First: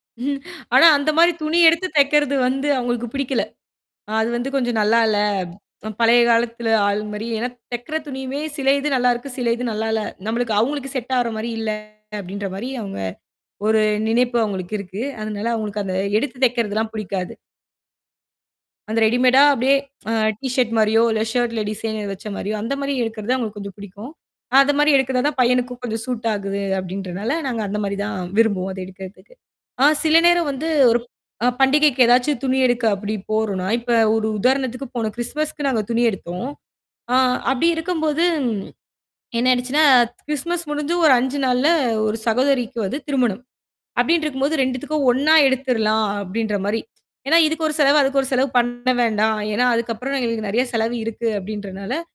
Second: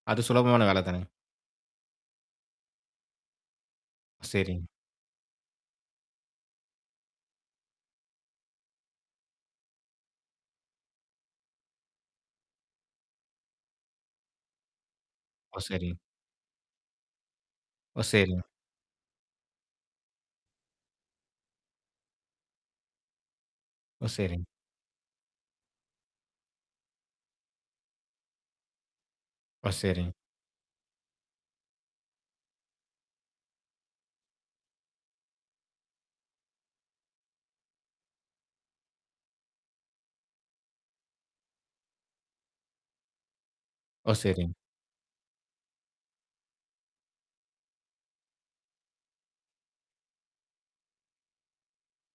அது சுலபமான வேல ஆனா, தானே. அந்த மாரி துணி எடுத்து தைக்கறது வந்து அவங்களுக்கு புடிக்கல. அது வந்து சரிங்க. கொஞ்சம் நல்லால்ல. அ பழைய காலத்துல ஆள் மாரி ஏன்னா, தைக்கிற துணியுமே சில இது நல்லாருக்கு. சில இது நல்லால்ல. நம்மளுக்கு அவங்களுக்கு செட் ஆகிற மாரி இல்ல அப்படின்ற மாரி அவுங்க ஒரு நினைப்பு அவுங்களுக்கு இருக்கு. அதனால ஓ! அவுங்களுக்கு அந்த சரிங்க. எடுத்து தைக்கறதுலாம் புடிக்காது. ஓ! செரிங்க. அந்த ரெடிமேடா அப்டியே அ டீ ஷர்ட் மாரியோ, இல்ல, ஷர்ட்ல டிசைனர் வச்ச மாரியோ, அந்த மாரி எடுக்கிறதுதான் அவுங்களுக்கு கொஞ்சம் ஓ! பிடிக்கும். சரிங்க. அந்த மாரி எடுக்கிறதான் பையனுக்கும் கொஞ்சம் சூட் ஆகுது. அப்டின்றதனால நாங்க அந்த மாரி தான் விரும்புவோம். அதை எடுக்கிறதுக்கு. ஓ. அ சரிங்க சில நேரம் வந்து ஒரு ப் அ பண்டிகைக்கு ஏதாச்சு துணி எடுக்க அப்படி போறோம்ன்னா, இப்போ ஒரு உதாரணத்துக்கு போன கிறிஸ்துமஸ்க்கு நாங்க துணி எடுத்தோம். அ அப்படி இருக்கும்போது என்ன ஆயிடுச்சுன்னா, கிறிஸ்துமஸ் முடிஞ்சு ஒரு 5 நாள்ல ஒரு சகோதரிக்கு வந்து திருமணம், ஓ! அப்படின்னு இருக்கும் சரிங்க போது 2துக்கும் ஒண்ணா எடுத்துறலாம், அப்படின்ற மாரி. ஏன்னா இதுக்கு ஒரு செலவு அதுக்கு ஒரு செலவு பண்ண வேண்டாம். ஏன்னா, அதுக்கப்புறம் எங்களுக்கு நிறைய செலவு இருக்கு அப்படின்றனால